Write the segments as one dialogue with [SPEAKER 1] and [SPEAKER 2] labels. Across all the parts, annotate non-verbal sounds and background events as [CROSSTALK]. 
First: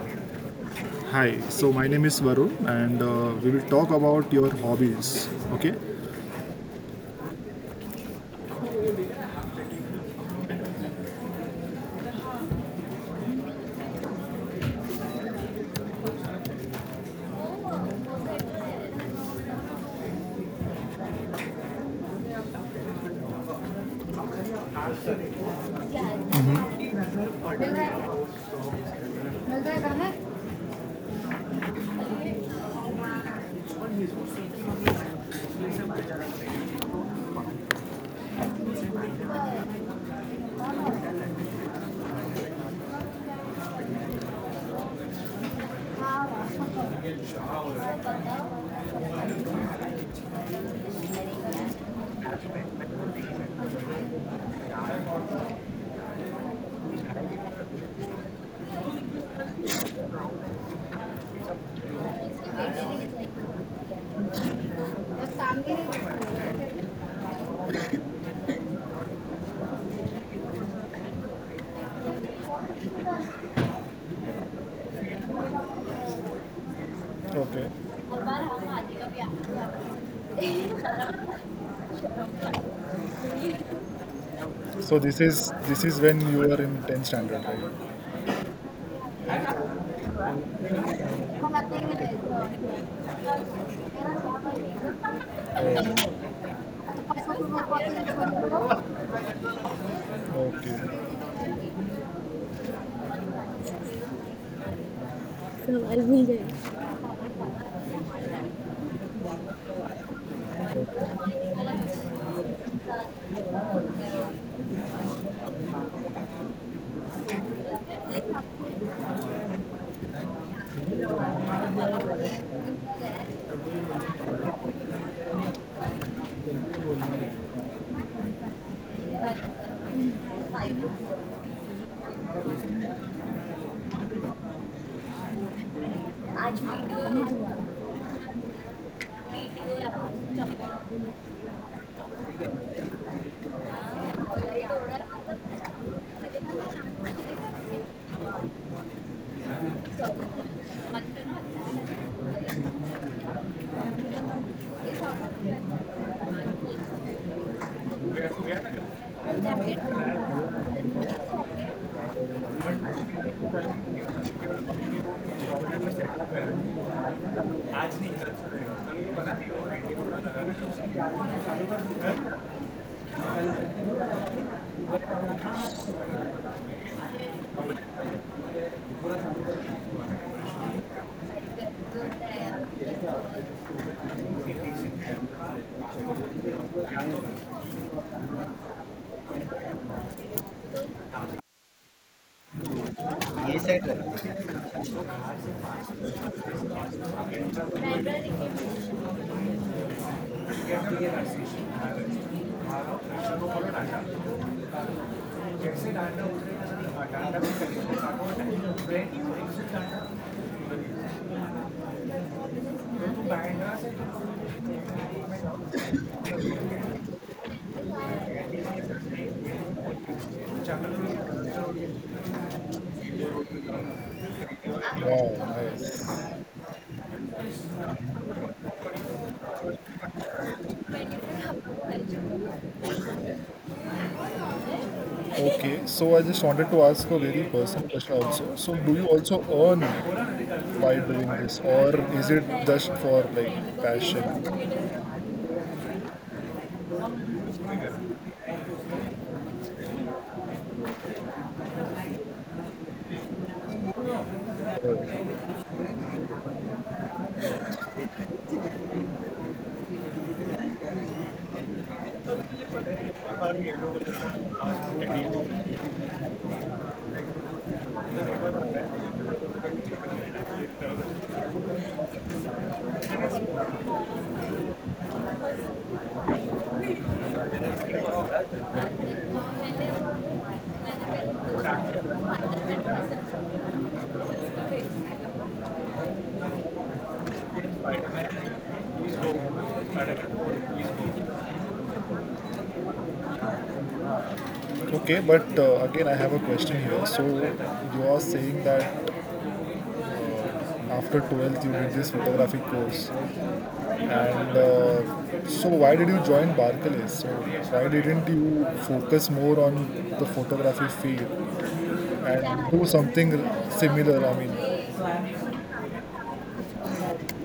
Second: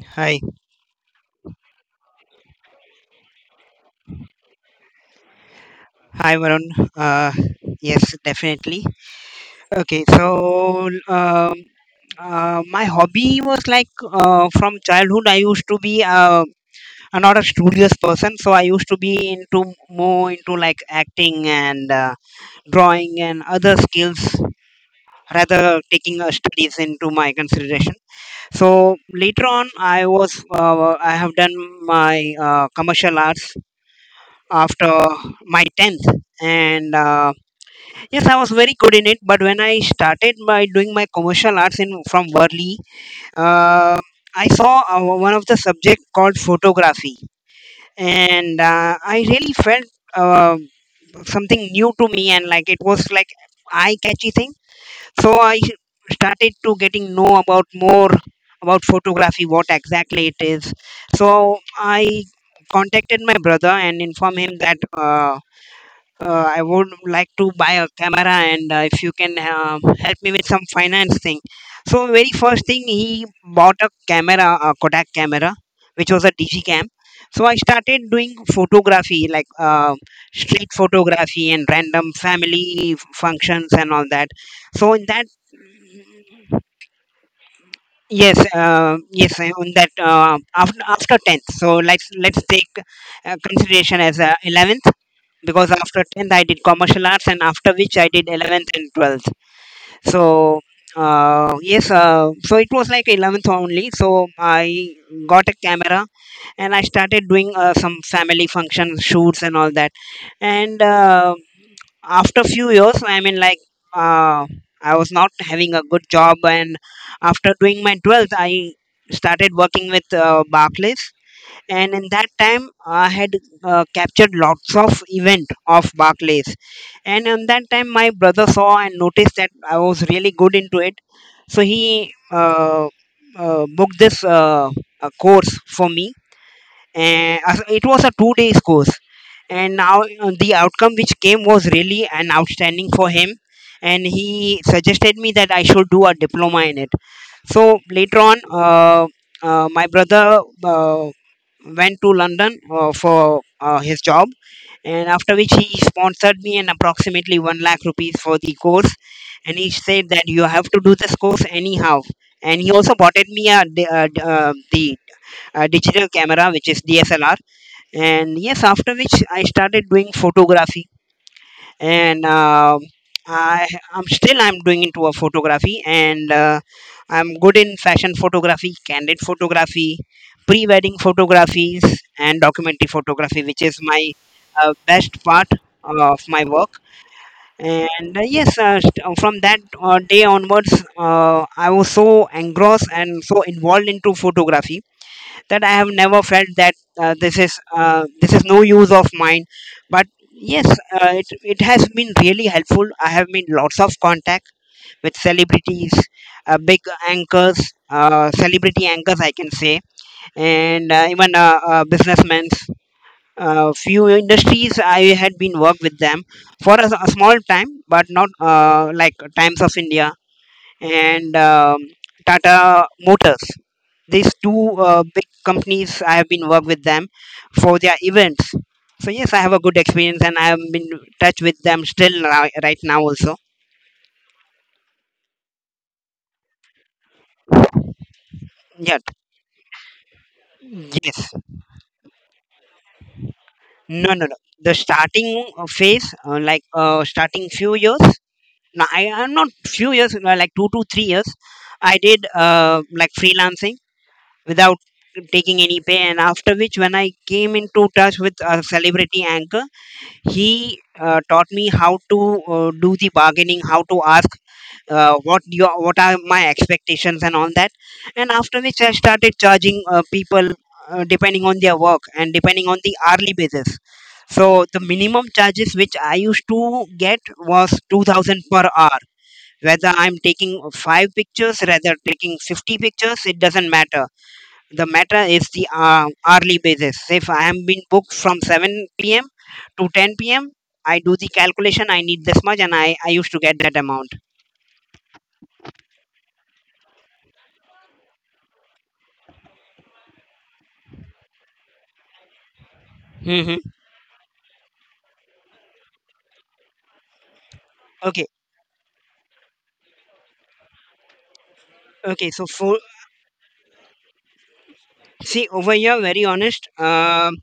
[SPEAKER 1] Hi,
[SPEAKER 2] Hi. So my name is Varun, and we will talk about your hobbies. Okay.
[SPEAKER 1] Varun. Uh, yes, definitely. Okay, so my hobby was like from childhood. I used to be a not a studious person, so I used to be into more into like acting and drawing and other skills rather taking studies into my consideration. So later on, I have done my commercial arts after my tenth and yes, I was very good in it, but when I started by doing my commercial arts in from Worli, uh, I saw one of the subject called photography, and I really felt uh, something new to me, and like it was like eye catchy thing. So I started to getting know about more about photography, what exactly it is. So I contacted my brother and informed him that I would like to buy a camera, and if you can help me with some finance thing. So very first thing he bought a camera, a Kodak camera, which was a Digicam. So I
[SPEAKER 2] Okay.
[SPEAKER 1] started doing photography, like street photography and random functions and all that. So
[SPEAKER 2] So
[SPEAKER 1] in
[SPEAKER 2] this
[SPEAKER 1] that,
[SPEAKER 2] is this is when you were in 10th standard, right?
[SPEAKER 1] yes, on that after tenth. So let's take consideration as 11th. Because after 10th I did commercial arts and after which I did 11th and 12th. So
[SPEAKER 2] Okay.
[SPEAKER 1] yes, so it was like 11th only, so I got a camera
[SPEAKER 2] So
[SPEAKER 1] and I started doing some family functions shoots and all that. And after few years, I mean, uh, I was not having a good job, and after doing my 12th I started working with Barclays, and in that time I had captured lots of event of Barclays. And in that time my brother saw and noticed that I was really good into it, so he booked this course for me, and it was a 2 days course. And now the outcome which came was really an outstanding for him, and he suggested me that I should do a diploma in it. So later on, my brother uh, went to London for his job, and after which he sponsored me an approximately one lakh rupees for the course, and he said that you have to do this course anyhow. And he also bought me a, di- d- the digital camera, which is DSLR. And yes, after which I started doing photography, and I I'm still I'm doing into a photography. And I'm good in fashion photography, candid photography, pre-wedding photographies, and documentary photography, which is my best part of my work. And yes, from that day onwards, I was so engrossed and so involved into photography that I have never felt that this is no use of mine. But yes, it has been really helpful. I have made lots of contact with celebrities, big anchors, celebrity anchors, I can say, and even businessmen. Few industries I had been worked with them for a small time, but not like Times of India and Tata Motors. These two big
[SPEAKER 2] wow.
[SPEAKER 1] companies, I have
[SPEAKER 2] Nice.
[SPEAKER 1] been work with them for their events. So yes, I have a good experience, and I have been in touch with them still right now also.
[SPEAKER 2] Okay, so I just wanted to ask a very personal question also. So, do
[SPEAKER 1] Yet,
[SPEAKER 2] you also earn by doing
[SPEAKER 1] yes,
[SPEAKER 2] this, or is it just for like
[SPEAKER 1] no, no, no.
[SPEAKER 2] passion?
[SPEAKER 1] The starting phase, starting few years. No, I am not few years, like 2 to 3 years. I did like freelancing without taking any pay, and after which, when I came into touch with a celebrity anchor, he taught me how to do the bargaining, how to ask what are my expectations and all that. And after which I started charging people depending on their work and depending on the hourly basis. So the minimum charges which I used to get was 2000 per hour. Whether I'm taking 5 pictures rather taking 50 pictures, it doesn't matter. The matter is the hourly basis. If I am being booked from 7 p.m. to 10 p.m., I do the calculation. I need this much, and I used to get that amount.
[SPEAKER 2] Okay, but again, I have a question here. So, you are saying that after 12th you did this photography course,
[SPEAKER 1] Hmm.
[SPEAKER 2] and so why did you join Barclays? So, why
[SPEAKER 1] Okay,
[SPEAKER 2] didn't you focus more on the photography field
[SPEAKER 1] okay. So
[SPEAKER 2] and
[SPEAKER 1] for,
[SPEAKER 2] do something similar? I mean,
[SPEAKER 1] see over here, very honest. Um,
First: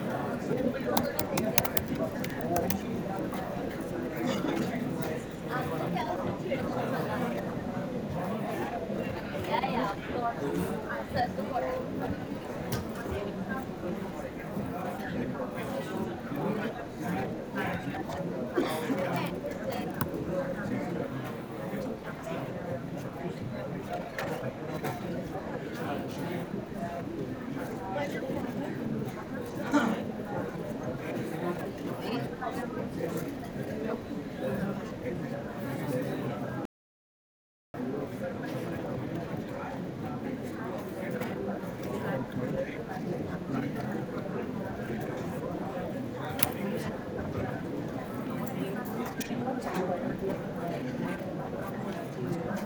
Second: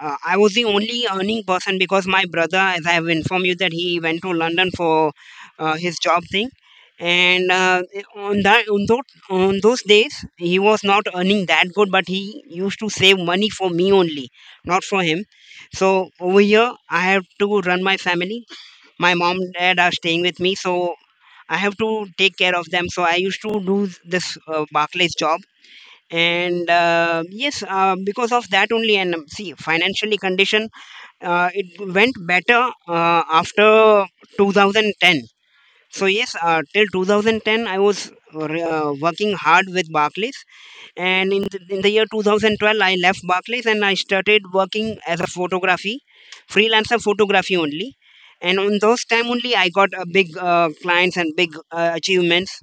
[SPEAKER 1] uh, I was the only earning person because my brother, as I have informed you, that he went to London for his job thing, and on that on those days he was not earning that good, but he used to save money for me only, not for him. So over here, I have to run my family. My mom, dad are staying with me, so I have to take care of them. So I used to do this Barclays job. And yes, because of that only. And see financially condition, it went better after 2010. So yes, till 2010 I was working hard with Barclays, and in the year 2012 I left Barclays, and I started working as a photography, freelancer photography only. And on those time only I got a big clients and big achievements.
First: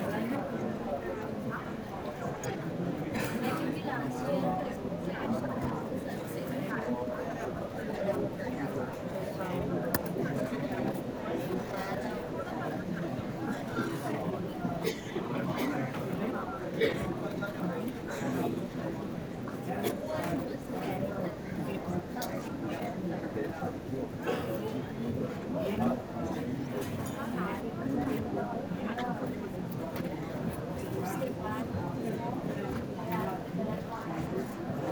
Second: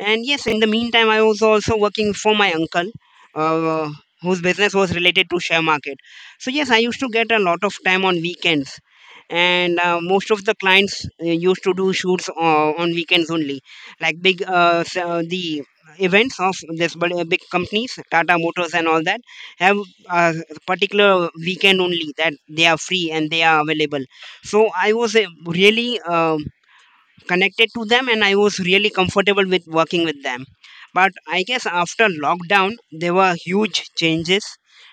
[SPEAKER 1] And yes, in the meantime I was also working for my uncle, uh, whose business was related to share market. So yes, I used to get a lot of time on weekends, and most of the clients used to do shoots on weekends only. Like big s- the events of this big big companies, Tata Motors and all that, have a particular weekend only that they are free and they are available. So I was really connected to them, and I was really comfortable with working with them. But I guess after lockdown there were huge changes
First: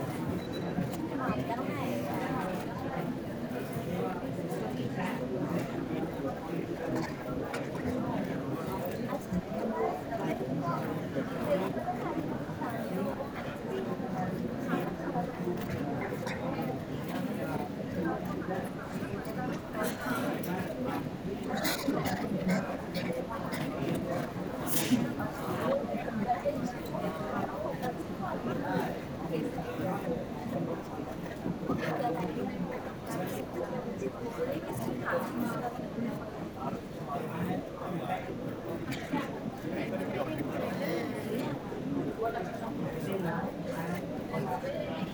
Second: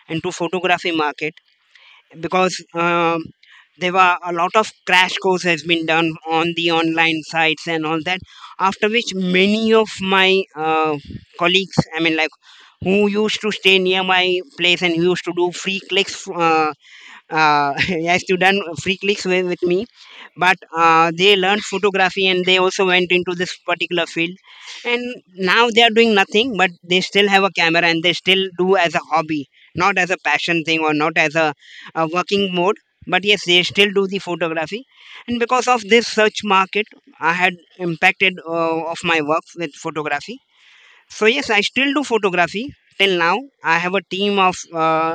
[SPEAKER 1] into photography market. Because there were a lot of crash course has been done on the online sites and all that. After which many of my colleagues, I mean, like who used to stay near my place and who used to do free clicks, uh, [LAUGHS] has to done free clicks with me. But they learned photography, and they also went into this particular field. And now they are doing nothing, but they still have a camera, and they still do as a hobby, not as a passion thing or not as a working mode. But yes, they still do the photography. And because of this search market, I had impacted of my work with photography. So yes, I still do photography. Till now I have a team of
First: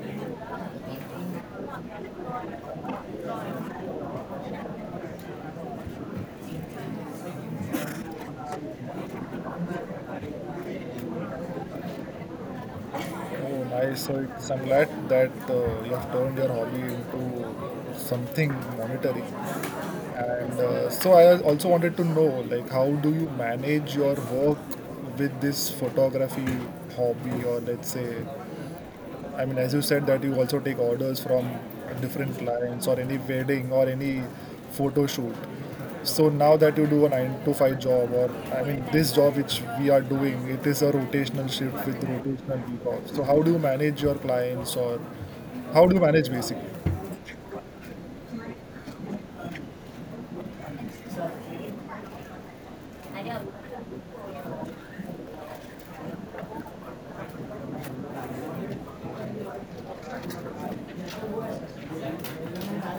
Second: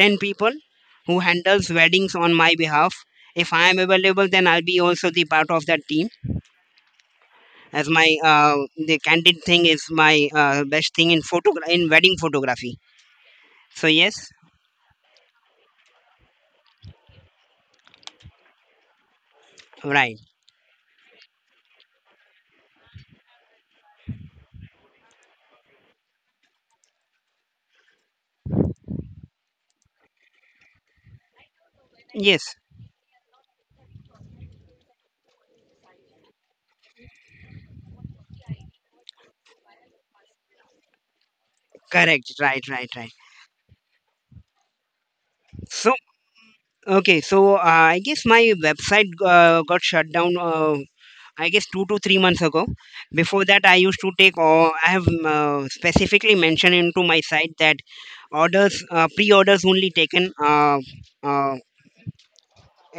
[SPEAKER 1] 10 people who handles weddings on my behalf. If I am available, then I'll be also the part of that team, as my uh, the candid thing is my best thing in wedding photography.
[SPEAKER 2] oh,
[SPEAKER 1] So
[SPEAKER 2] nice. So
[SPEAKER 1] yes,
[SPEAKER 2] it's, I'm glad that you have turned your hobby into something monetary.
[SPEAKER 1] right,
[SPEAKER 2] And so I also wanted to know, like, how do you manage your work with this photography hobby, or let's say, I mean, as you said that you also take orders from different
[SPEAKER 1] yes,
[SPEAKER 2] clients or any wedding or any photo shoot. So now that you do a 9 to 5 job, or I mean, this job which we are doing, it is a rotational shift with
[SPEAKER 1] correct,
[SPEAKER 2] rotational
[SPEAKER 1] right,
[SPEAKER 2] week
[SPEAKER 1] right,
[SPEAKER 2] off.
[SPEAKER 1] right.
[SPEAKER 2] So, how do you manage your clients, or how
[SPEAKER 1] So
[SPEAKER 2] do you manage basically?
[SPEAKER 1] okay, so I guess my website got shut down. I guess 2 to 3 months ago. Before that, I used to take. Or I have specifically mentioned into my site that orders, pre-orders only taken. Uh,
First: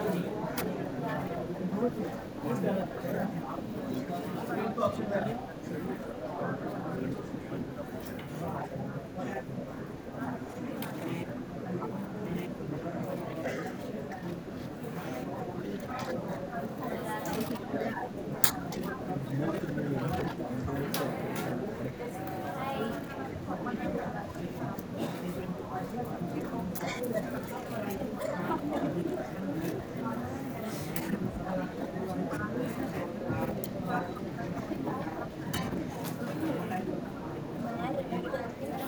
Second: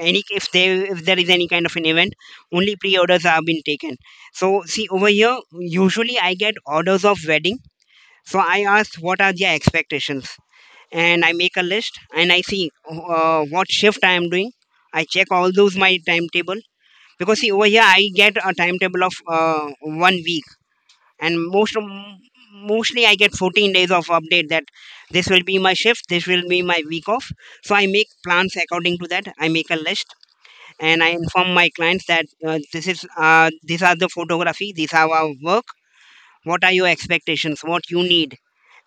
[SPEAKER 1] any, if there is any kind of an event, only pre-orders have been taken. So see over here, usually I get orders of wedding. So I asked what are their expectations, and I make a list, and I see what shift I am doing. I check all those my timetable, because see over here I get a timetable of one week, and mostly I get 14 days of update that this will be my shift, this will be my week off. So I make plans according to that. I make a list, and I inform my clients that this is these are the photography, these are our work. What are your expectations? What you need?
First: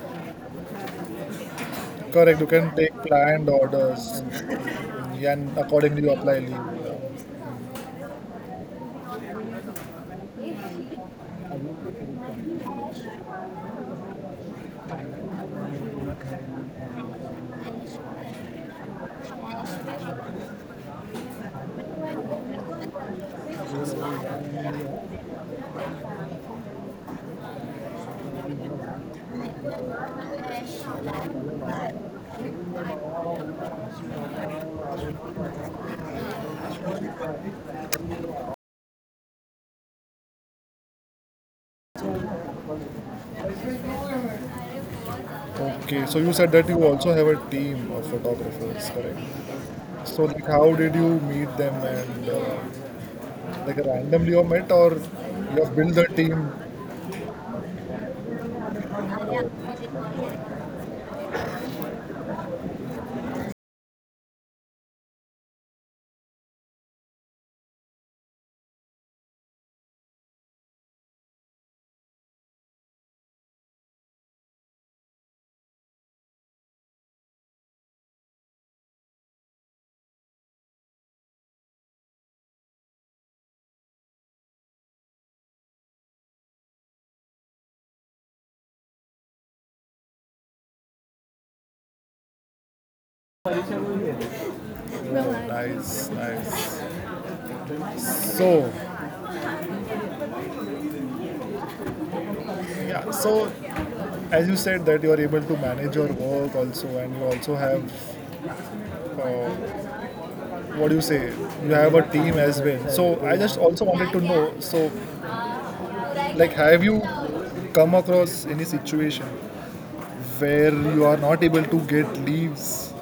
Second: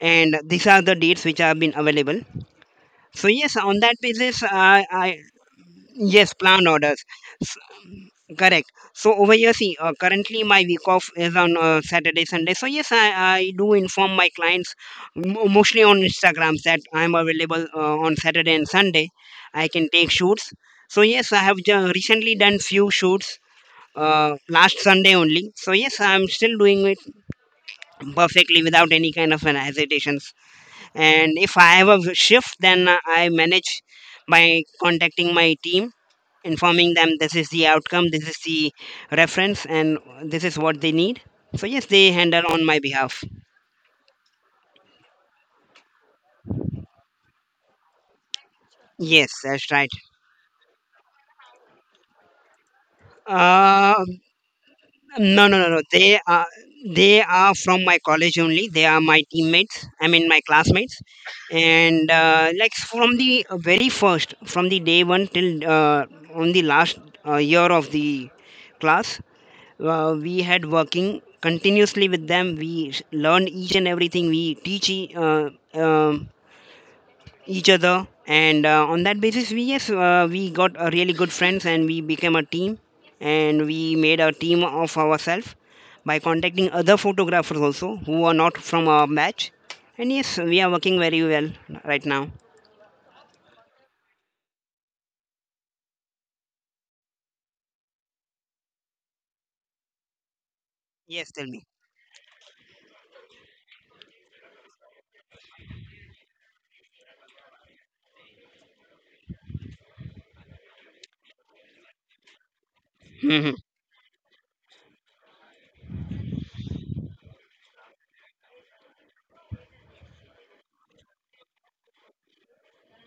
[SPEAKER 1] And these are the dates which have been available.
[SPEAKER 2] Correct, you can take
[SPEAKER 1] So
[SPEAKER 2] planned
[SPEAKER 1] yes, on that
[SPEAKER 2] orders
[SPEAKER 1] basis, I,
[SPEAKER 2] and accordingly you
[SPEAKER 1] yes,
[SPEAKER 2] apply leave.
[SPEAKER 1] plan orders, S- correct. So over here, see, currently my week off is on Saturday, Sunday. So yes, I do inform my clients mo mostly on Instagram that I'm available on Saturday and Sunday. I can take shoots. So yes, I have recently done few shoots last Sunday only. So yes, I'm still doing it perfectly without any kind of an hesitation. And if I have a shift, then I manage by contacting my team, informing them this is the outcome, this is the reference, and this is what they need. So yes, they handle on my behalf.
[SPEAKER 2] Okay, so you said that you also have a team of photographers, correct?
[SPEAKER 1] Yes, that's right.
[SPEAKER 2] So, like, how did you meet them and like
[SPEAKER 1] uh,
[SPEAKER 2] randomly you met, or
[SPEAKER 1] No, no, no,
[SPEAKER 2] you
[SPEAKER 1] no.
[SPEAKER 2] have built the
[SPEAKER 1] They are,
[SPEAKER 2] team?
[SPEAKER 1] they are from my college only. They are my teammates. I mean, my classmates. And like from the very first, from the day one till on the last year of the class, we had working continuously with them. Learned each and everything. Um each other and on that basis we got really good friends and we became a team, and we made a team of ourselves by contacting other photographers also who are not from our batch. And yes, we are working very well right now.
[SPEAKER 2] Oh, nice, nice. So,
[SPEAKER 1] Yes, tell me.
[SPEAKER 2] yeah, so as you said that you are able to manage your work also and you also have uh, what do you say, you have a team as well, so I
[SPEAKER 1] Mhm.
[SPEAKER 2] just also wanted to know, so like, have you come across any situation where you are not able to get leaves,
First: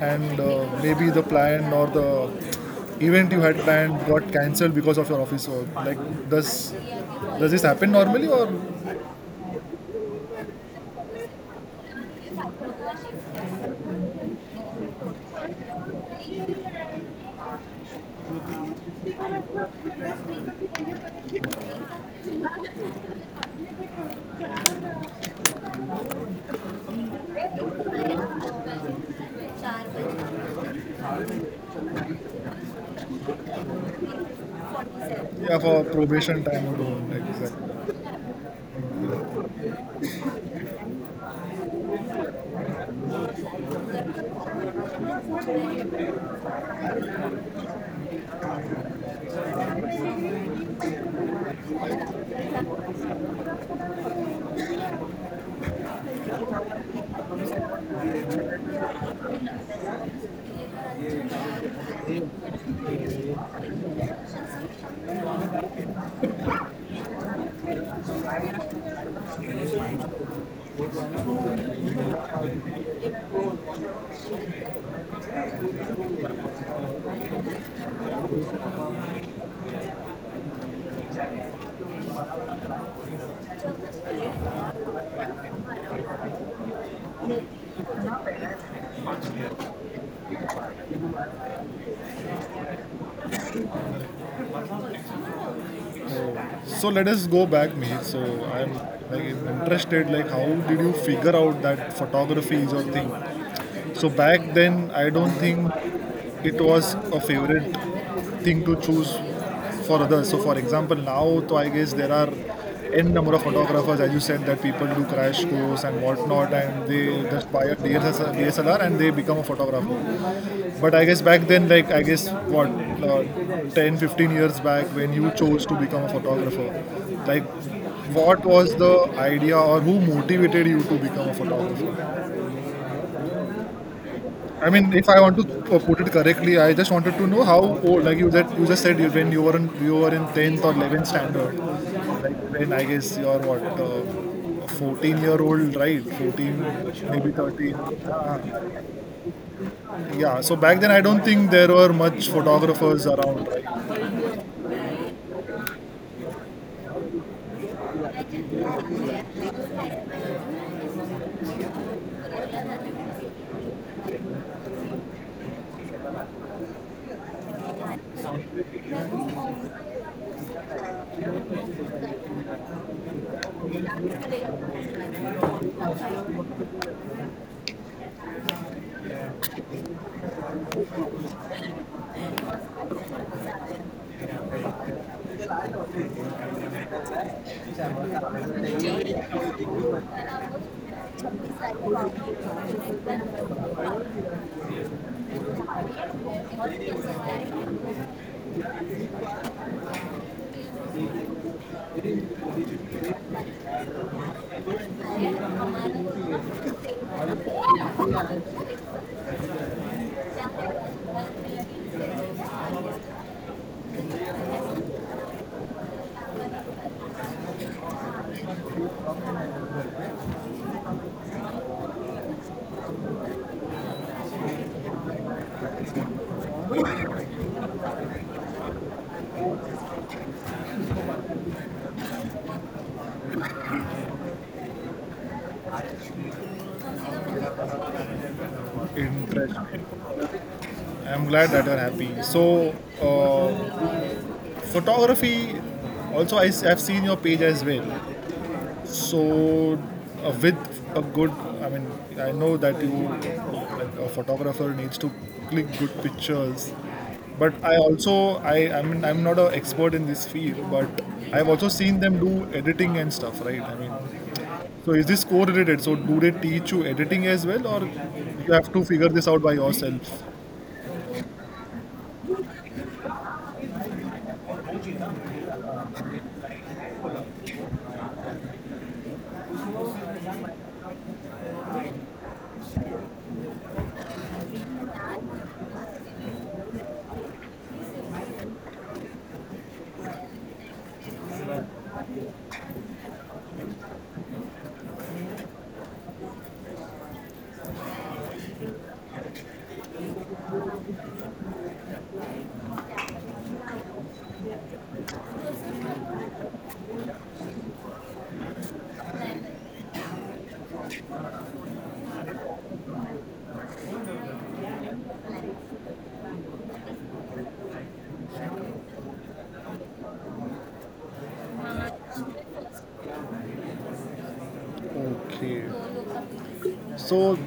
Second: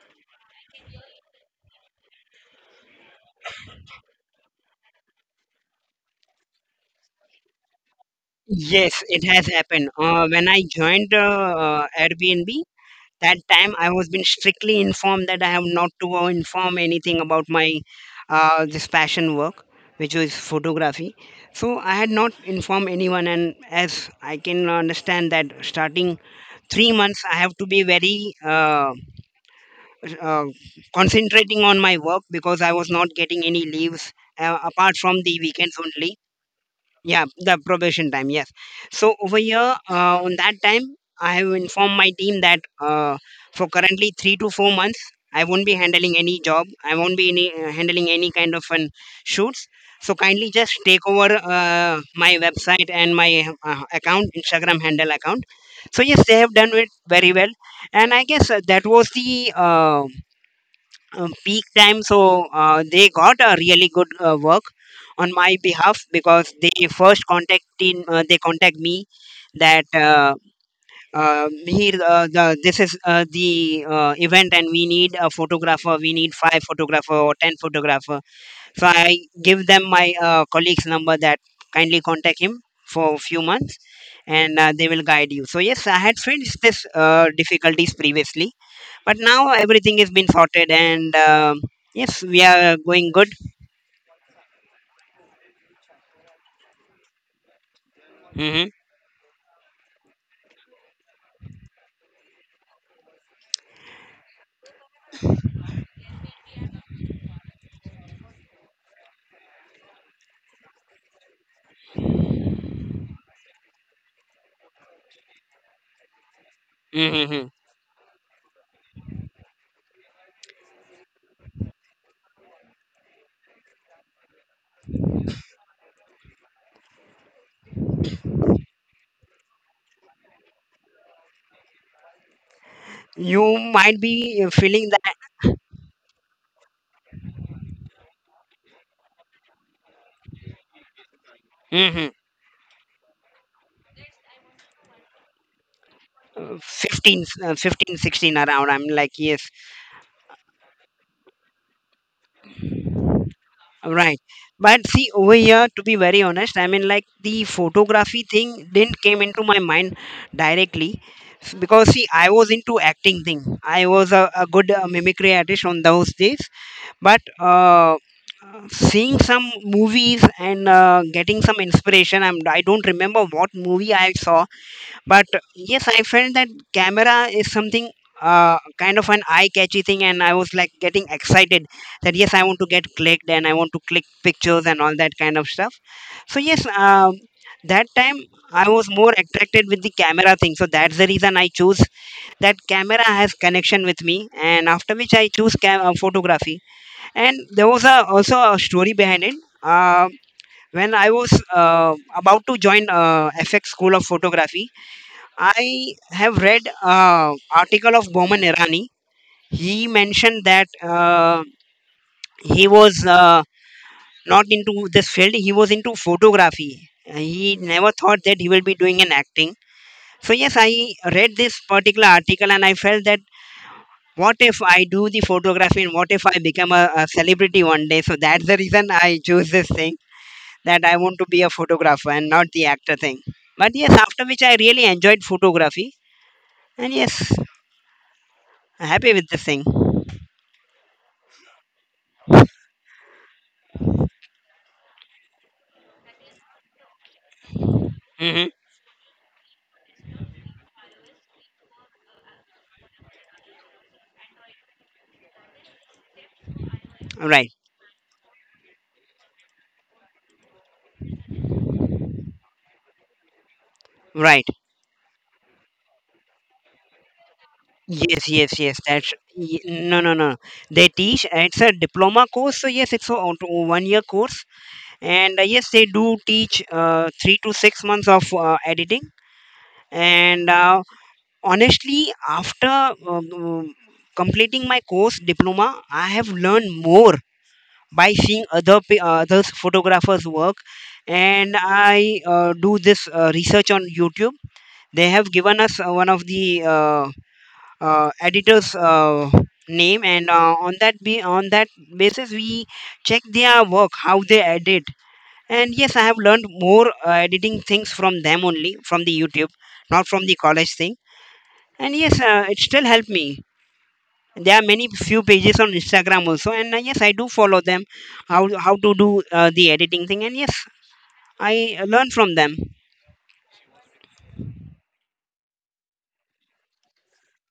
[SPEAKER 2] and maybe the plan or the event you had planned got cancelled because of your office work? Like, does this happen normally or
[SPEAKER 1] Yes, it has happened when I joined Airbnb. That time I was been strictly informed that I have not to inform anything about my this passion work, which was photography. So I had not informed anyone, and as I can understand that starting 3 months I have to be very uh, uh, concentrating on my work because I was not getting any leaves apart from the
[SPEAKER 2] yeah,
[SPEAKER 1] weekends
[SPEAKER 2] for
[SPEAKER 1] only.
[SPEAKER 2] probation time or
[SPEAKER 1] Yeah,
[SPEAKER 2] like
[SPEAKER 1] the
[SPEAKER 2] exactly.
[SPEAKER 1] probation time, yes. So over here, on that time I have informed my team that for currently 3 to 4 months I won't be handling any job. I won't be handling any kind of an shoots, so kindly just take over my website and my account, Instagram handle account. So yes, they have done it very well, and I guess that was the peak time, so they got a really good work on my behalf, because they first contacted, they contact me that here the, this is the event, and we need a photographer, we need five photographer or ten photographer. So I give them my colleague's number, that kindly contact him for a few months, and they will guide you. So yes, I had faced this difficulties previously, but now everything has been sorted, and yes, we are going good.
[SPEAKER 2] So, so, let us go back, Mihir. So
[SPEAKER 1] Hmm.
[SPEAKER 2] I'm like interested. Like, how did you figure out that photography is your thing? So back then, I don't think it was a favorite thing to choose for others. So for example, now, so I guess there are n number of photographers, as you said, that people do crash course and whatnot, and they
[SPEAKER 1] Hmm.
[SPEAKER 2] just buy a DSLR and they become a photographer. But I guess back then, like, I guess what, uh, 10, 15 years back, when you chose to become a photographer, like what was the idea or who motivated you to become a photographer?
[SPEAKER 1] You might be
[SPEAKER 2] I
[SPEAKER 1] feeling
[SPEAKER 2] mean, if
[SPEAKER 1] that.
[SPEAKER 2] I want to put it correctly, I just wanted to know how old, like, you that you just said you, when you were in 10th or 11th standard,
[SPEAKER 1] Hmm.
[SPEAKER 2] like when I guess you're what, 14-year-old, right? 14,
[SPEAKER 1] 15,
[SPEAKER 2] maybe
[SPEAKER 1] uh,
[SPEAKER 2] 13.
[SPEAKER 1] 15, 16 around.
[SPEAKER 2] Uh,
[SPEAKER 1] I'm like, yes,
[SPEAKER 2] yeah. So back then, I don't think there were much photographers around, right?
[SPEAKER 1] right. But see, over here, to be very honest, I mean, like the photography thing didn't came into my mind directly. Because see, I was into acting thing. I was a good mimicry artist on those days, but seeing some movies and getting some inspiration, I don't remember what movie I saw, but yes, I felt that camera is something kind of an eye-catchy thing, and I was like getting excited that yes, I want to get clicked and I want to click pictures and all that kind of stuff. So that time I was more attracted with the camera thing, so that's the reason I choose that camera has connection with me. And after which I choose photography, and there was also a story behind it. Uh, when I was about to join FX School of Photography, I have read article of Boman Irani. He mentioned that he was not into this field. He was into photography. He never thought that he will be doing an acting. So yes, I read this particular article and I felt that what if I do the photography and what if I become a celebrity one day? So that's the reason I choose this thing, that I want to be a photographer and not the actor thing. But yes, after which I really enjoyed photography, and yes, I'm happy with this thing.
[SPEAKER 2] Interesting. I'm glad that you're happy. So, uh, photography, also I have seen your page as well.
[SPEAKER 1] Hmm.
[SPEAKER 2] So, with a good, I mean, I know that you, like a photographer, needs to click good pictures.
[SPEAKER 1] Right,
[SPEAKER 2] But I also, I mean, I'm not an expert in this field, but I've also seen them do editing and stuff, right? I mean,
[SPEAKER 1] right.
[SPEAKER 2] so is this correlated? So, do they teach you editing as well, or
[SPEAKER 1] Yes, yes,
[SPEAKER 2] you have
[SPEAKER 1] yes.
[SPEAKER 2] to figure this out by
[SPEAKER 1] No, no,
[SPEAKER 2] yourself?
[SPEAKER 1] no. They teach. It's a diploma course, so yes, it's a 1 year course, and yes, they do teach 3 to 6 months of editing. And honestly, after completing my course diploma, I have learned more by seeing others photographers work, and I do this research on YouTube. They have given us one of the uh, editors name, and on that basis we check their work, how they edit. And yes, I have learned more editing things from them only, from the YouTube, not from the college thing. And yes, it still helped me. There are many few pages on Instagram also, and yes, I do follow them, how to do the editing thing, and yes, I learn from them.
[SPEAKER 2] Okay. So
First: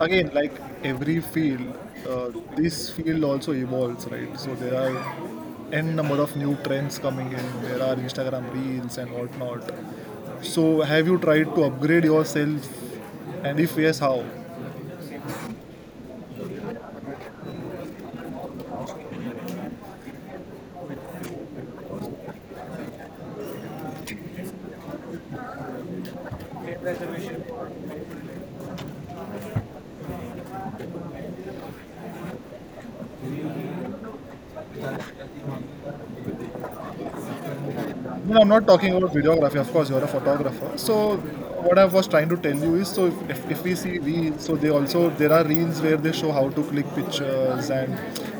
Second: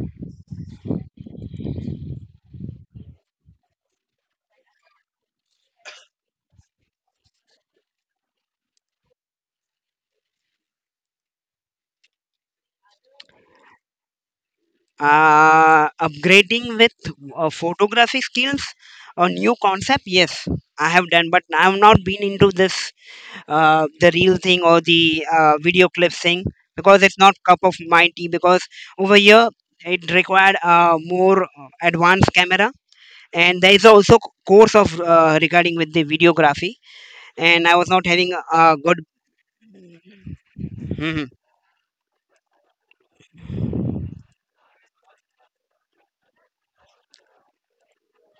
[SPEAKER 2] again, like every field, uh, this field also evolves, right? So there are n number of new trends coming in. There are Instagram reels and whatnot. So have you tried to upgrade yourself? And if yes, how?
[SPEAKER 1] Upgrading with photography skills, a new concept, yes, I have done, but I have not been into this, the real thing or the video clip thing, because it's not cup of my tea, because over here it required a more advanced camera, and there is also course of regarding with the videography, and I was not having
[SPEAKER 2] No, I'm not
[SPEAKER 1] a
[SPEAKER 2] talking
[SPEAKER 1] good.
[SPEAKER 2] about videography. Of course, you're a photographer. So,
[SPEAKER 1] Mhm.
[SPEAKER 2] what I was trying to tell you is, so if we see reels, so they also, there are reels where they show how to click pictures and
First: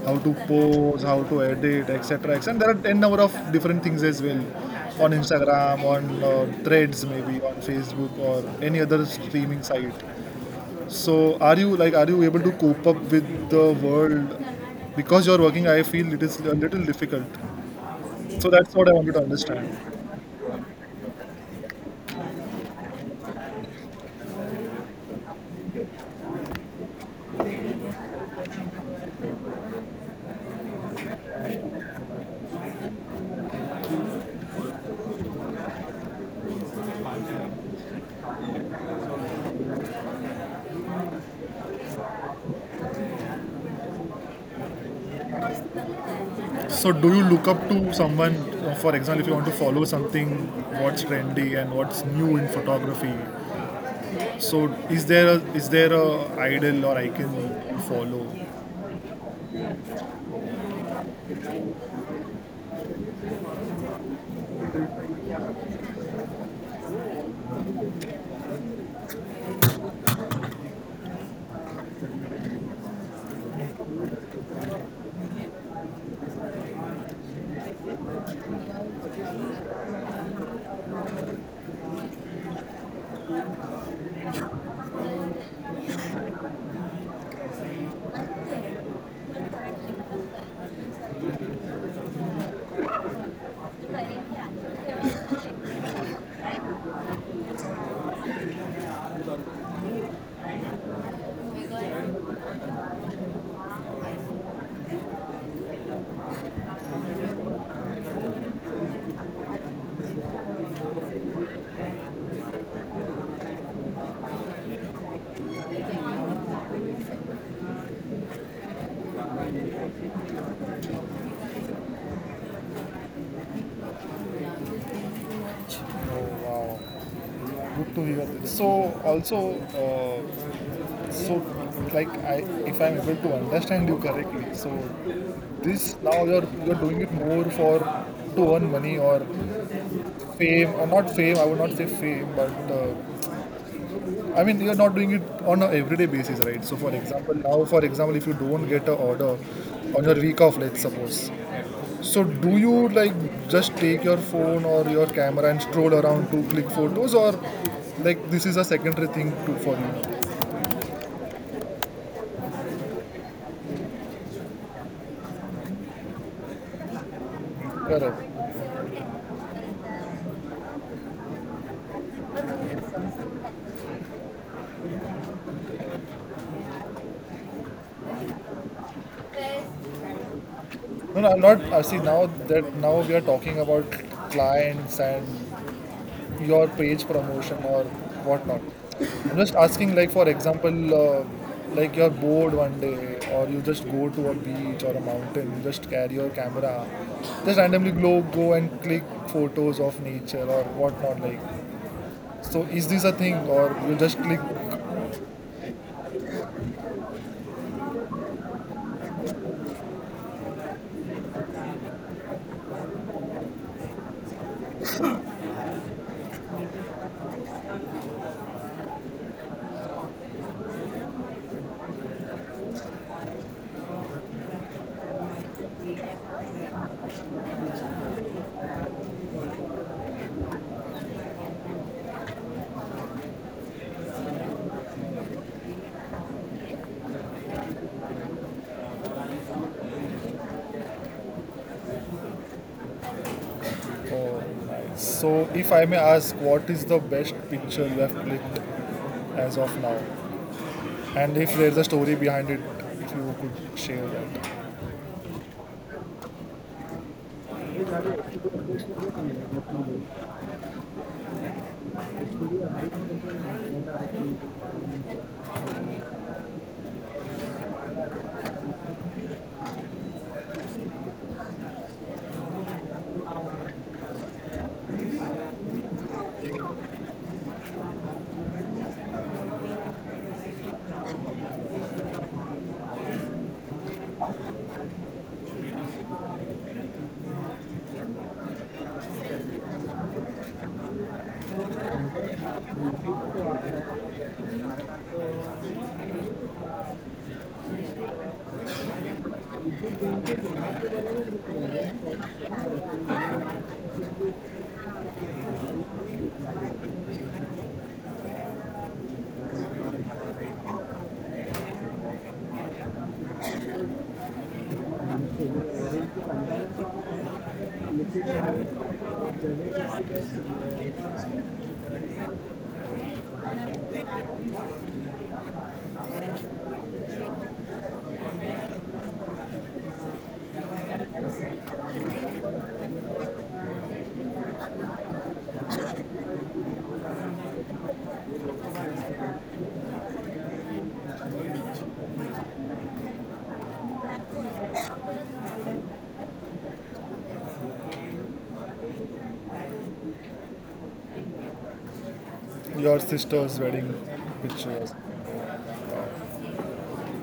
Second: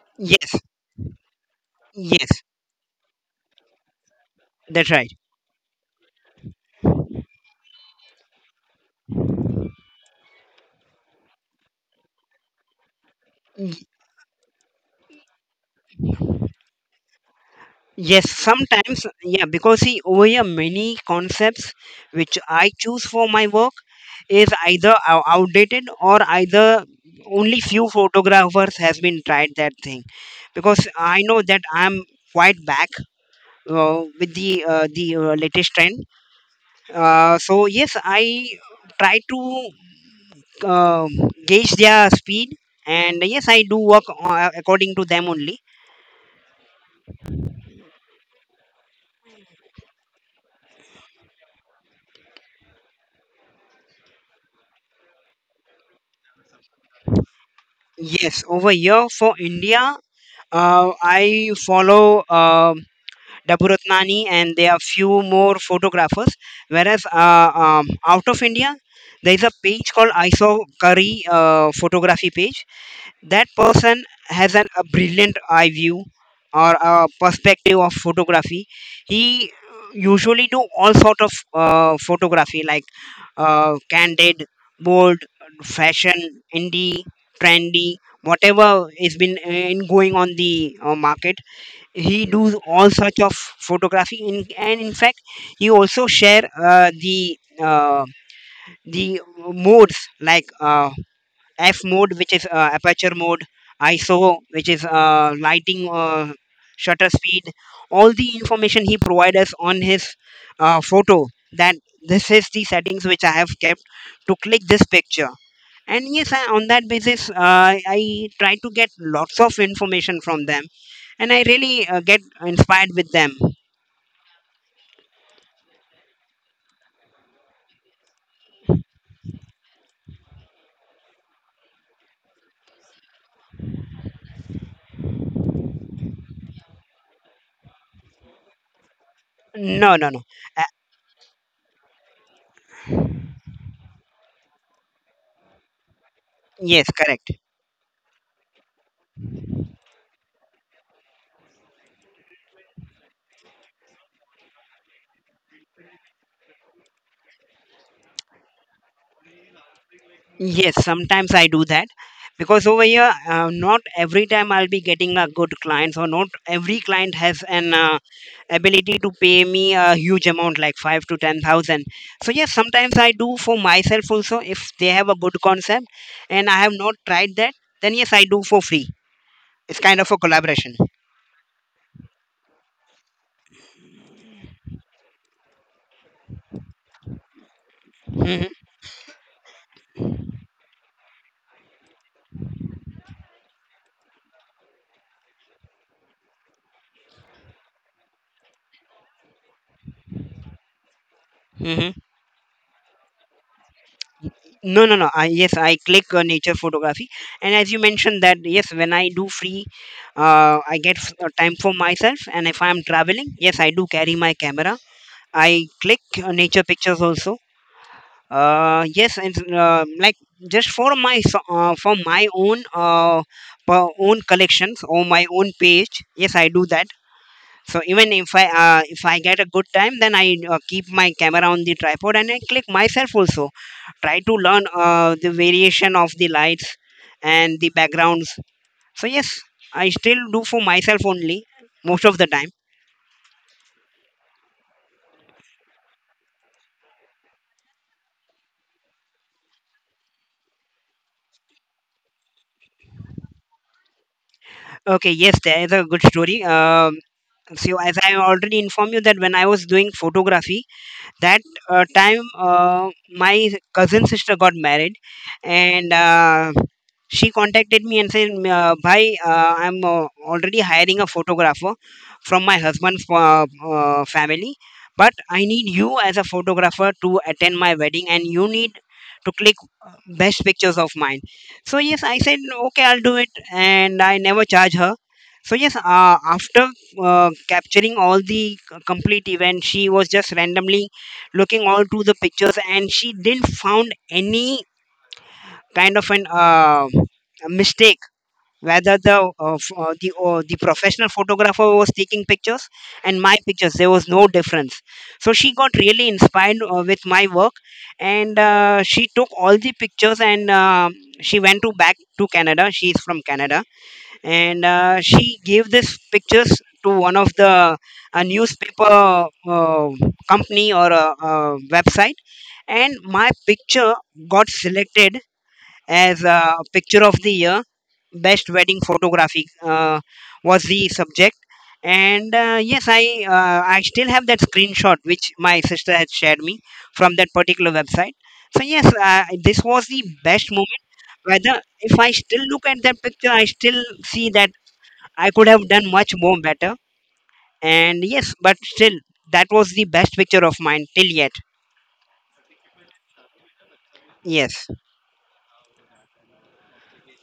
[SPEAKER 2] how to
[SPEAKER 1] Yes,
[SPEAKER 2] pose, how to edit, etc.
[SPEAKER 1] yes,
[SPEAKER 2] etc. And there are n number of different things as well
[SPEAKER 1] that's right.
[SPEAKER 2] on Instagram, on Threads, maybe on Facebook or any other streaming site. So, are you like, are you able to cope up with the
[SPEAKER 1] Y-
[SPEAKER 2] world? Because you're working, I feel it is a little difficult.
[SPEAKER 1] Yes,
[SPEAKER 2] So that's what I
[SPEAKER 1] sometimes,
[SPEAKER 2] wanted to
[SPEAKER 1] yeah,
[SPEAKER 2] understand.
[SPEAKER 1] because see, over here, many concepts which I choose for my work is either outdated or either only few photographers has been tried that thing. Because I know that I'm quite back with the latest trend. So yes, I try to gauge their speed, and yes, I do work according to them only.
[SPEAKER 2] So, do you look up to someone, for example, if you want to follow something, what's trendy and what's new in photography? So, is there a idol or icon you follow?
[SPEAKER 1] Yes, over here for India, I follow Daburatnani, and there are few more photographers. Whereas out of India, there is a page called ISO Curry photography page. That person has a brilliant eye view or a perspective of photography. He usually do all sort of photography, like candid, bold, fashion, indie, trendy, whatever is been in going on the market. He does all such of photography, and in fact he also share the modes, like F mode, which is aperture mode, ISO, which is lighting, shutter speed. All the information he provided us on his photo, that this is the settings which I have kept to click this picture. And yes, on that basis I try to get lots of information from them, and I really get inspired with them.
[SPEAKER 2] Oh wow, good to hear this. So also, uh, so like, I, if I'm able to understand you correctly, so this, now you're doing it more for to earn money or
[SPEAKER 1] No, no, no. uh,
[SPEAKER 2] fame, or not fame. I would not say fame, but I mean, you're not doing it on an everyday basis, right? So, for
[SPEAKER 1] yes,
[SPEAKER 2] example,
[SPEAKER 1] correct.
[SPEAKER 2] now, for example, if you don't get an order on your week off, let's suppose. So, do you like just take your phone or your camera and stroll around to click photos, or like this is a secondary thing to, for you?
[SPEAKER 1] Yes, sometimes I do that, because over here, not every time I'll be getting a good client, or not every client has an
[SPEAKER 2] Correct.
[SPEAKER 1] ability to pay me a huge amount, like 5 to 10 thousand. So yes, sometimes I do for myself also if they have a good concept and I have not tried that, then yes, I do for free. It's kind of a collaboration.
[SPEAKER 2] No, no, I'm not. I see now that now we are talking about clients and your page promotion or whatnot.
[SPEAKER 1] Hmm.
[SPEAKER 2] I'm just asking, like for example, like, you're bored one day, or you just go to a beach or a mountain, you just carry your camera, just randomly go and click photos of nature or whatnot. Like,
[SPEAKER 1] Hmm.
[SPEAKER 2] so is this a thing, or you just click?
[SPEAKER 1] No, no, no. I, yes, I click nature photography, and as you mentioned that yes, when I do free, time for myself, and if I am traveling, yes, I do carry my camera. I click nature pictures also. Yes, it's like just for for my own for own collections or my own page. Yes, I do that. So even if I if I get a good time, then I keep my camera on the tripod and I click myself also, try to learn the variation of the lights and the backgrounds. So yes, I still do for myself only most of the time.
[SPEAKER 2] Oh, nice. So if I may ask, what is the best picture you have clicked as of now? And if there's a story behind it, if you could share that.
[SPEAKER 1] Okay, yes, there is a good story. So as I already informed you that when I was doing photography, that time my cousin sister got married, and she contacted me and said, Bhai, I'm already hiring a photographer from my husband's family, but I need you as a photographer to attend my wedding, and you need to click uh, best pictures of mine." So yes, I said okay, I'll do it, and I never charge her. So yes, after capturing all the complete event, she was just randomly looking all through the pictures, and she didn't found any kind of an a mistake, whether the the professional photographer was taking pictures and my pictures, there was no difference. So she got really inspired with my work, and she took all the pictures, and she went to back to Canada, she is from Canada. And she gave these pictures to one of the a newspaper uh, company or a website, and my picture got selected as a picture of the year. Best wedding photography was the subject. And yes, I still have that screenshot which my sister had shared me from that particular website. So yes, this was the best moment. Whether if I still look at that picture, I still see that I could have done much more better, and yes, but still that was the best picture of mine till yet.
[SPEAKER 2] Your sister's wedding
[SPEAKER 1] Yes.
[SPEAKER 2] pictures.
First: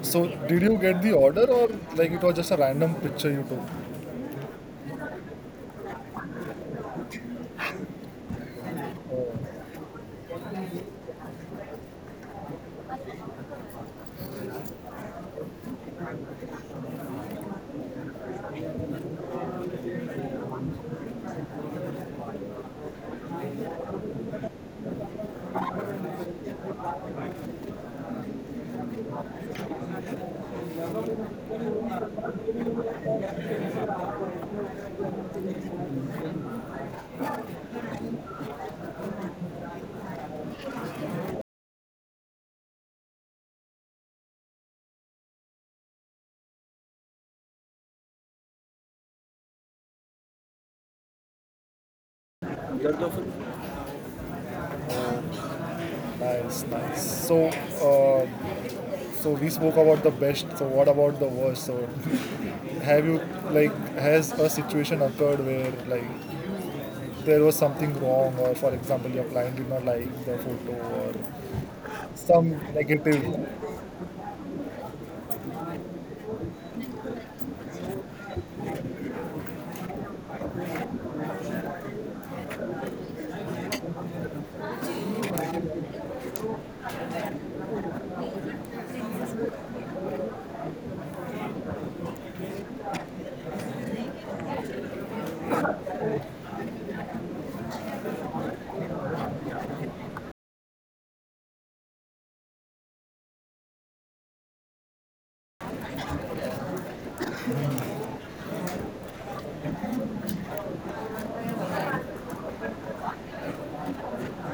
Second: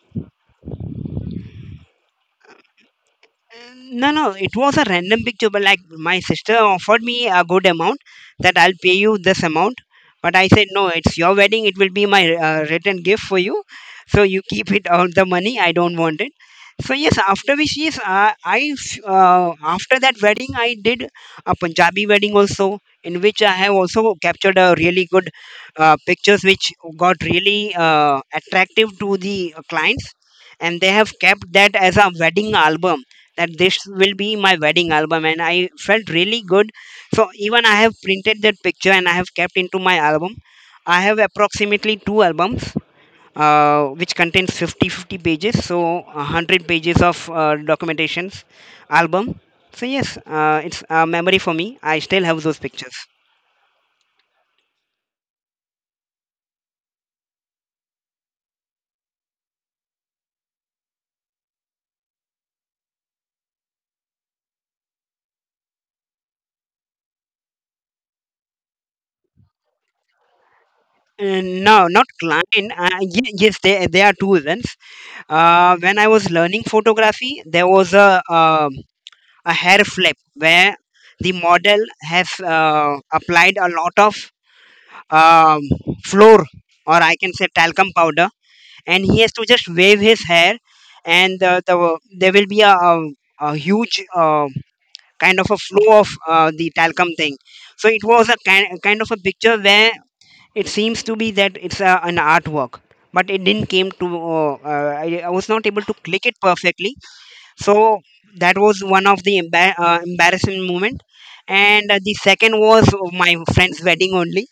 [SPEAKER 2] So, did you get the order, or like it was just a random picture you took?
[SPEAKER 1] No, no, it was a random picture, but like my sister offered me a good amount, that I'll pay you This amount. But I said, "No, it's your wedding. It will be my return gift for you, so you keep it on the money. I don't want it." So yes, after which, yes, i f- uh, after that wedding I did a Punjabi wedding also, in which I have also captured a really good pictures which got really attractive to the clients, and they have kept that as a wedding album. That this will be my wedding album, and I felt really good. So even I have printed that picture and I have kept into my album. I have approximately two albums which contains 50 50 pages, so 100 pages of documentations album. So yes, it's a memory for me. I still have those pictures.
[SPEAKER 2] Oh, nice, nice. So, uh, so we spoke about the best. So, what about the worst? So, [LAUGHS] have you, like, has a situation occurred where, like, there was something wrong, or for example, your client did not like the photo or
[SPEAKER 1] No, not
[SPEAKER 2] some
[SPEAKER 1] client.
[SPEAKER 2] negative?
[SPEAKER 1] Yes, there are two reasons. When I was learning photography, there was um a hair flip where the model have applied a lot of um, floor, or I can say talcum powder, and he has to just wave his hair. And there will be a huge kind of a flow of the talcum thing. So it was a kind of a picture where it seems to be that it's an artwork, but it didn't came to I was not able to click it perfectly. So that was one of the embarrassing moment. And the second was my friend's wedding only,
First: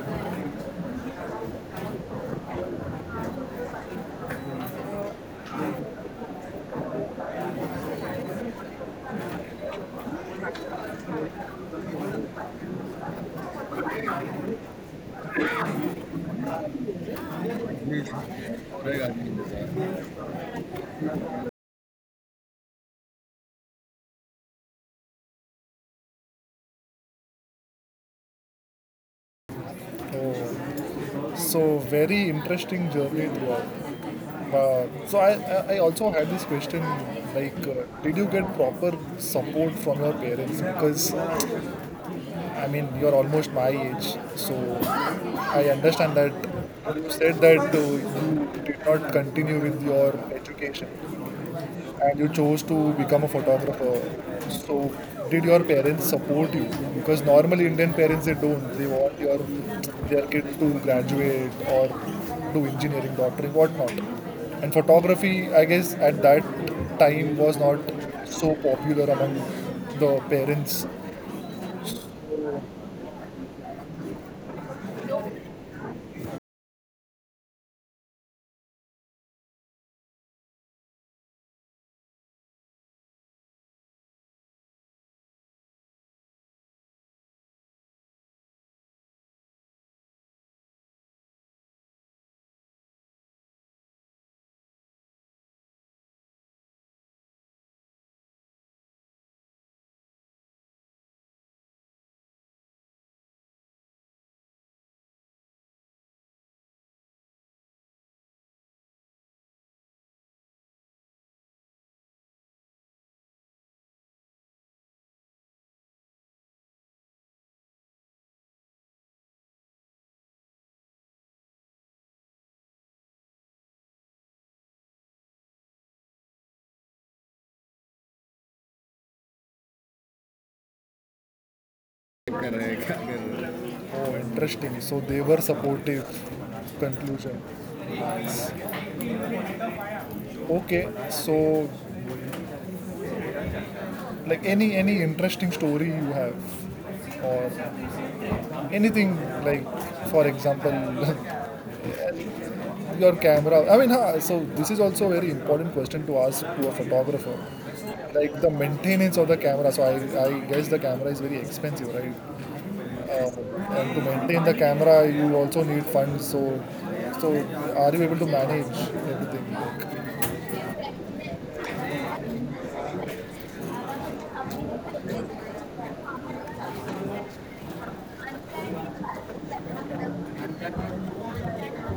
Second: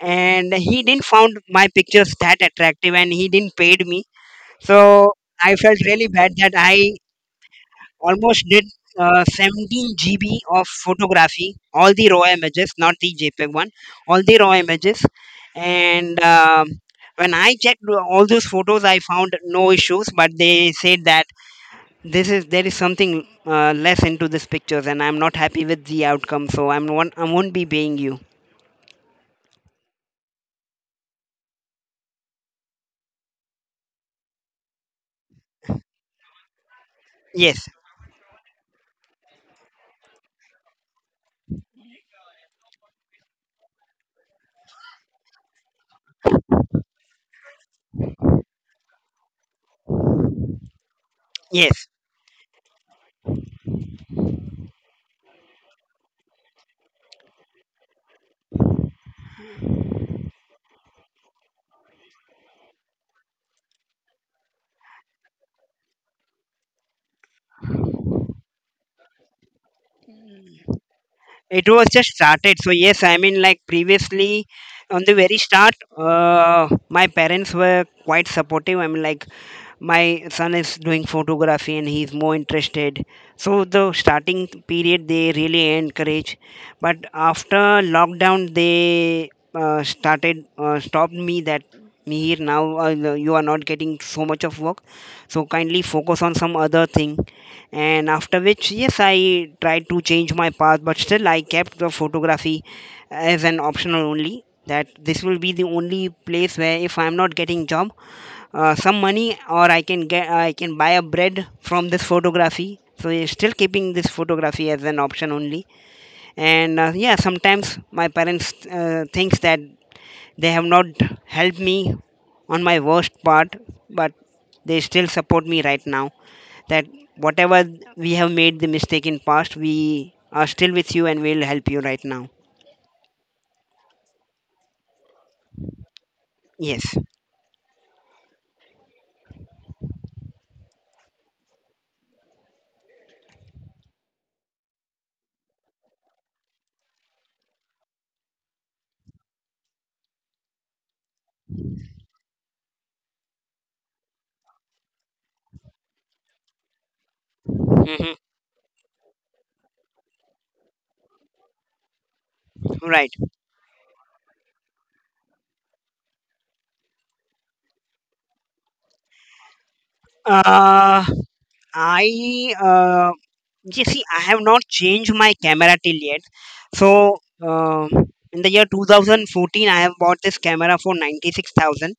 [SPEAKER 1] and he didn't found my pictures that attractive, and he didn't paid me. So I felt really bad that I almost did 17 GB of photography, all the raw images, not the jpeg one, all the raw images. And when I checked all those photos, I found no issues, but they said that this is there is something less into this pictures, and I'm not happy with the outcome, so I won't be paying you.
[SPEAKER 2] Oh, so very interesting journey throughout. So I also had this question, like,
[SPEAKER 1] Yes.
[SPEAKER 2] did you get proper support from your parents? Because I mean, you're almost my age, so I understand that you said that you did not continue with your education
[SPEAKER 1] Yes,
[SPEAKER 2] and you chose to become a photographer. So, did your parents support you? Because normally Indian parents they don't. They want your their kid to graduate or do engineering, doctoring, whatnot. And photography, I guess, at that time was not so popular among the parents.
[SPEAKER 1] it was just started. So yes, I mean, like, previously on the very start, my parents were quite supportive. I mean, like, my son is doing photography and he's more interested, so the starting period they really encourage. But after lockdown, they started stopped me that, "Mihir, now you are not getting so much of work, so kindly focus on some other thing." And after which, yes, I tried to change my path, but still I kept the photography as an optional only. That this will be the only place where if I'm not getting job, some money, or I can get, I can buy a bread from this photography, so he's still keeping this photography as an option only. And yeah, sometimes my parents thinks that they have not helped me on my worst part, but they still support me right now, that whatever we have made the mistake in past, we are still with you and will help you right now.
[SPEAKER 2] Oh, interesting. So they were supportive.
[SPEAKER 1] Yes.
[SPEAKER 2] Conclusion. Nice. Okay, so like, any interesting story you have, or anything, like, for example, [LAUGHS] your camera, I mean, so this is also a very important question to ask to a photographer,
[SPEAKER 1] Hmm.
[SPEAKER 2] like the maintenance of the camera. So I guess the camera is very expensive, right?
[SPEAKER 1] Right.
[SPEAKER 2] uh, and to maintain the camera you also need funds, so are you able to manage everything,
[SPEAKER 1] uh I You see, I have not changed my camera till yet. So uh, in the year 2014 I have bought this camera for 96,000.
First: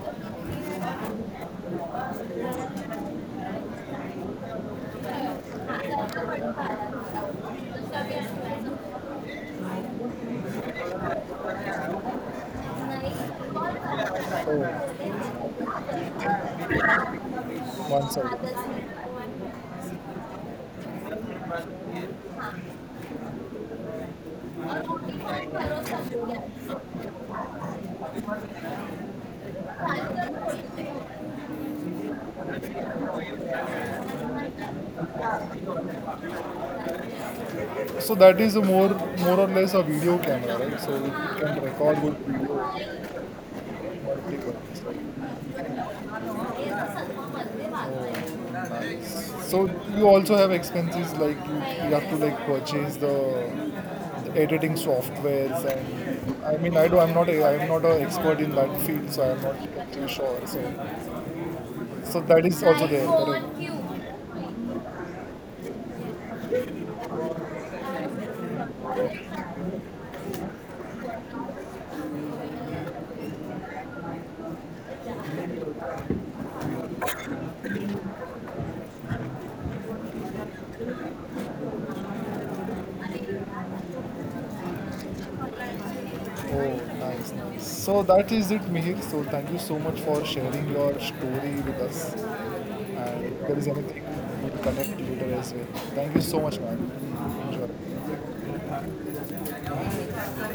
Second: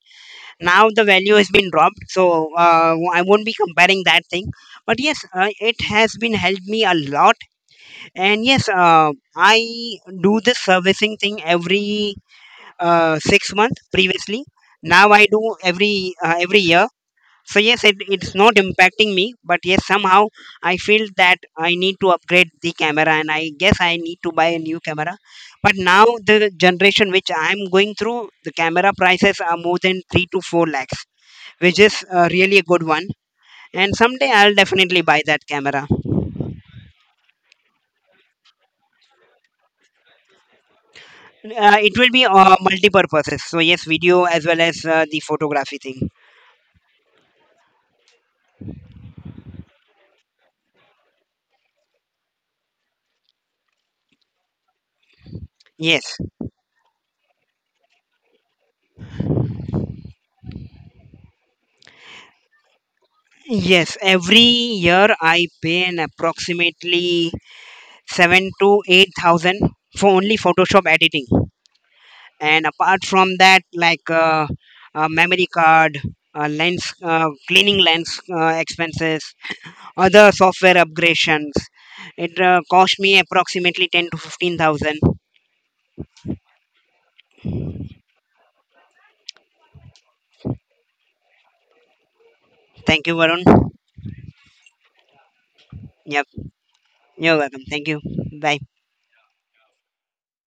[SPEAKER 1] Now the value has been dropped, so I won't be comparing that thing, but yes, it has been helped me a lot. And yes, I do this servicing thing every 6
[SPEAKER 2] like,
[SPEAKER 1] months previously.
[SPEAKER 2] so
[SPEAKER 1] Now I do every every year. So yes, it's not
[SPEAKER 2] side.
[SPEAKER 1] impacting me, but yes, somehow I feel that I need to upgrade the camera, and I guess I need to buy a new camera. But now the generation which I'm going through, the camera prices are more than 3 to 4 lakhs, which is really a good one. And someday I'll definitely buy that camera.
[SPEAKER 2] So that is a more or less a video camera, right? So it can
[SPEAKER 1] Uh, it
[SPEAKER 2] record
[SPEAKER 1] will
[SPEAKER 2] good
[SPEAKER 1] be
[SPEAKER 2] video.
[SPEAKER 1] multi-purposes, so yes, video as well as the
[SPEAKER 2] right?
[SPEAKER 1] photography thing.
[SPEAKER 2] Oh, nice. So you also have expenses, like, you have to like purchase the editing softwares,
[SPEAKER 1] Yes.
[SPEAKER 2] and I mean, I do, I'm not I'm not an expert in that field, so I'm not too sure, so that is also there, correct.
[SPEAKER 1] Yes, every year I pay an approximately seven to eight thousand for only Photoshop editing. And apart from that, like memory card, lens, cleaning lens expenses, other software upgradations, it cost me approximately ten to fifteen thousand.
[SPEAKER 2] Oh, nice, nice. So that is it, Mihir. So thank you so much for sharing your story with us.
[SPEAKER 1] Thank you,
[SPEAKER 2] And if
[SPEAKER 1] Varun.
[SPEAKER 2] there is anything, we'll connect later as well. Thank you
[SPEAKER 1] Yep,
[SPEAKER 2] so much, man.
[SPEAKER 1] you're welcome. Thank you.
[SPEAKER 2] Enjoy.
[SPEAKER 1] Bye.